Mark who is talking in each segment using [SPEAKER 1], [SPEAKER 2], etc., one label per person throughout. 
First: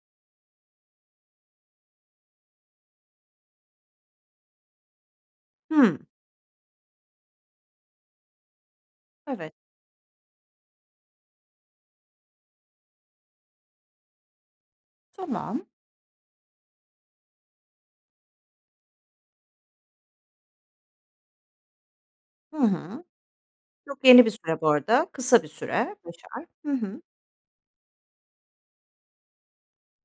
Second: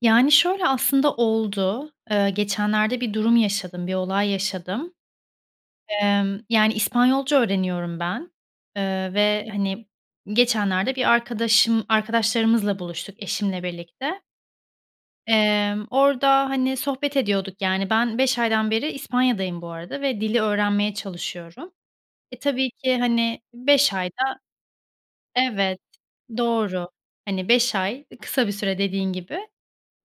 [SPEAKER 1] Yani, şöyle, aslında oldu. Eee, geçenlerde bir durum yaşadım, bir olay yaşadım.
[SPEAKER 2] Hıı.
[SPEAKER 1] Emm, yani, İspanyolca öğreniyorum ben, eee, ve,
[SPEAKER 2] Evet.
[SPEAKER 1] hani, geçenlerde bir arkadaşım arkadaşlarımızla buluştuk eşimle birlikte.
[SPEAKER 2] Tamam.
[SPEAKER 1] Emm, orada hani sohbet ediyorduk, yani, ben 5 aydan beri İspanya'dayım bu arada ve dili öğrenmeye çalışıyorum. E,
[SPEAKER 2] Hı
[SPEAKER 1] tabii ki,
[SPEAKER 2] hı.
[SPEAKER 1] hani, 5
[SPEAKER 2] Çok yeni bir
[SPEAKER 1] ayda
[SPEAKER 2] süre bu arada. Kısa bir
[SPEAKER 1] Evet,
[SPEAKER 2] süre 5 ay. Hı
[SPEAKER 1] doğru,
[SPEAKER 2] hı.
[SPEAKER 1] hani, 5 ay, ııı, kısa bir süre, dediğin gibi.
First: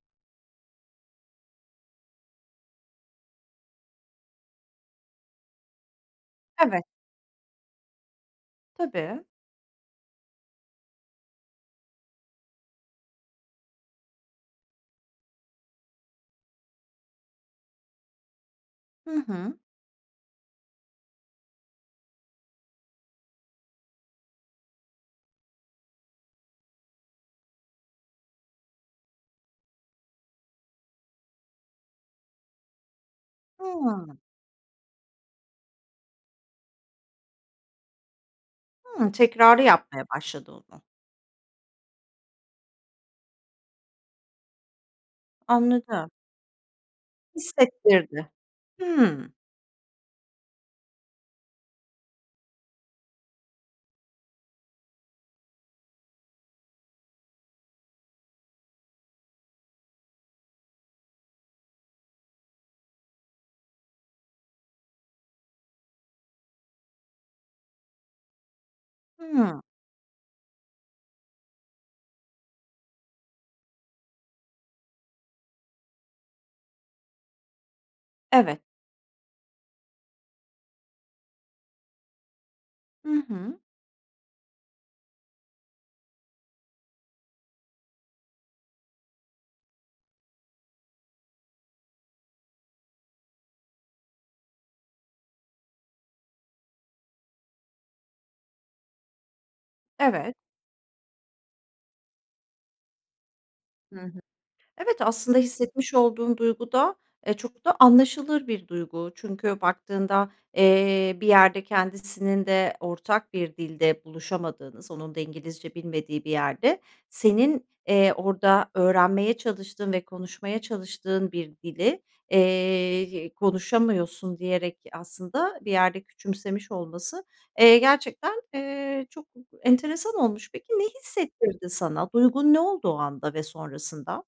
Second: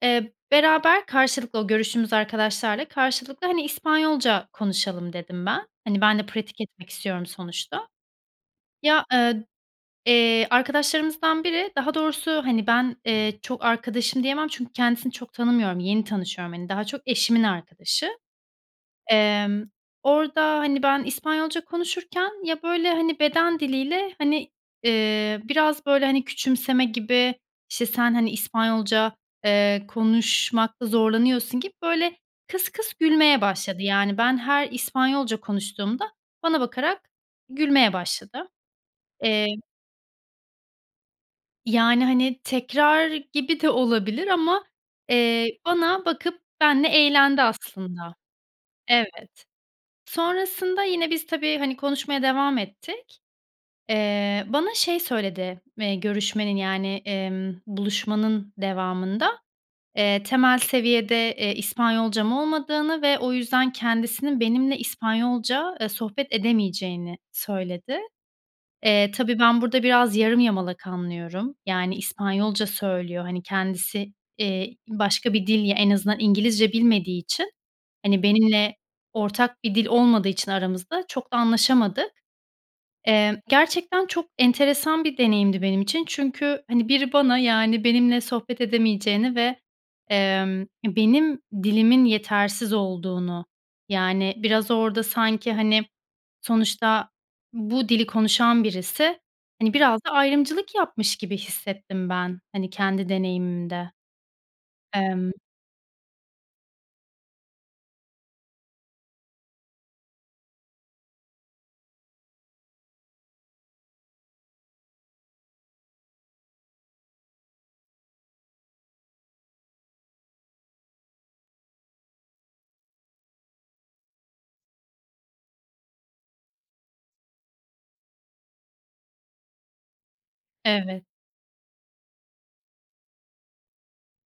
[SPEAKER 1] Eee, beraber karşılıklı o görüştüğümüz arkadaşlarla karşılıklı, hani, "İspanyolca konuşalım" dedim, ben. Hani, ben de pratik
[SPEAKER 2] Evet.
[SPEAKER 1] etmek istiyorum sonuçta. Ya,
[SPEAKER 2] Tabii.
[SPEAKER 1] ııı, eee, arkadaşlarımızdan biri daha doğrusu, hani, ben, eee, çok arkadaşım diyemem çünkü kendisini çok tanımıyorum. Yeni tanışıyorum, hani, daha çok eşimin arkadaşı.
[SPEAKER 2] Hı hı.
[SPEAKER 1] Emm, orada, hani, ben İspanyolca konuşurken ya, böyle, hani, beden diliyle, hani, eee, biraz, böyle, hani, küçümseme gibi, işte, sen, hani, İspanyolca, eee, konuşmakta zorlanıyorsun gibi böyle kıs kıs gülmeye başladı.
[SPEAKER 2] Hıı.
[SPEAKER 1] Yani, ben her İspanyolca konuştuğumda bana bakarak gülmeye başladı.
[SPEAKER 2] Hıı.
[SPEAKER 1] Emm
[SPEAKER 2] Tekrarı yapmaya başladı o da.
[SPEAKER 1] Yani, hani, tekrar gibi de olabilir ama, eee, bana
[SPEAKER 2] Anladım.
[SPEAKER 1] bakıp benimle eğlendi aslında
[SPEAKER 2] Hissettirdi.
[SPEAKER 1] Evet.
[SPEAKER 2] Hıı.
[SPEAKER 1] Sonrasında yine biz, tabii, hani, konuşmaya devam ettik. Eee, bana şey söyledi, eee, görüşmenin yani, emm, buluşmanın devamında, eee, temel seviyede, eee, İspanyolcam olmadığını ve o yüzden kendisinin benimle İspanyolca, eee, sohbet edemeyeceğini söyledi. Eee, tabii, ben
[SPEAKER 2] Hıı.
[SPEAKER 1] burada biraz yarım yamalak anlıyorum. Yani, İspanyolca söylüyor. Hani, kendisi, iii, başka bir dil, ya en azından İngilizce bilmediği için, hani,
[SPEAKER 2] Evet.
[SPEAKER 1] benimle ortak bir dil olmadığı için aramızda çok da anlaşamadık.
[SPEAKER 2] Hı
[SPEAKER 1] Eee,
[SPEAKER 2] hı.
[SPEAKER 1] gerçekten çok enteresan bir deneyimdi benim için. Çünkü, hani, biri bana, yani, benimle sohbet edemeyeceğini ve, emm, benim dilimin yetersiz olduğunu, yani, biraz orada sanki, hani, sonuçta bu dili konuşan birisi, hani, biraz da
[SPEAKER 2] Evet.
[SPEAKER 1] ayrımcılık yapmış gibi hissettim ben, hani, kendi deneyimimde.
[SPEAKER 2] Hı hı. Evet,
[SPEAKER 1] Emm
[SPEAKER 2] aslında hissetmiş olduğun duyguda, e, çok da anlaşılır bir duygu. Çünkü baktığında, eee, bir yerde kendisinin de ortak bir dilde buluşamadığınız onun da İngilizce bilmediği bir yerde senin, eee, orada öğrenmeye çalıştığın ve konuşmaya çalıştığın bir dili, eee, y konuşamıyorsun diyerek aslında bir yerde küçümsemiş olması, eee, gerçekten, eee, çok enteresan olmuş. Peki, ne
[SPEAKER 1] Evet.
[SPEAKER 2] hissettirdi sana? Duygun ne olduğu anda ve sonrasında?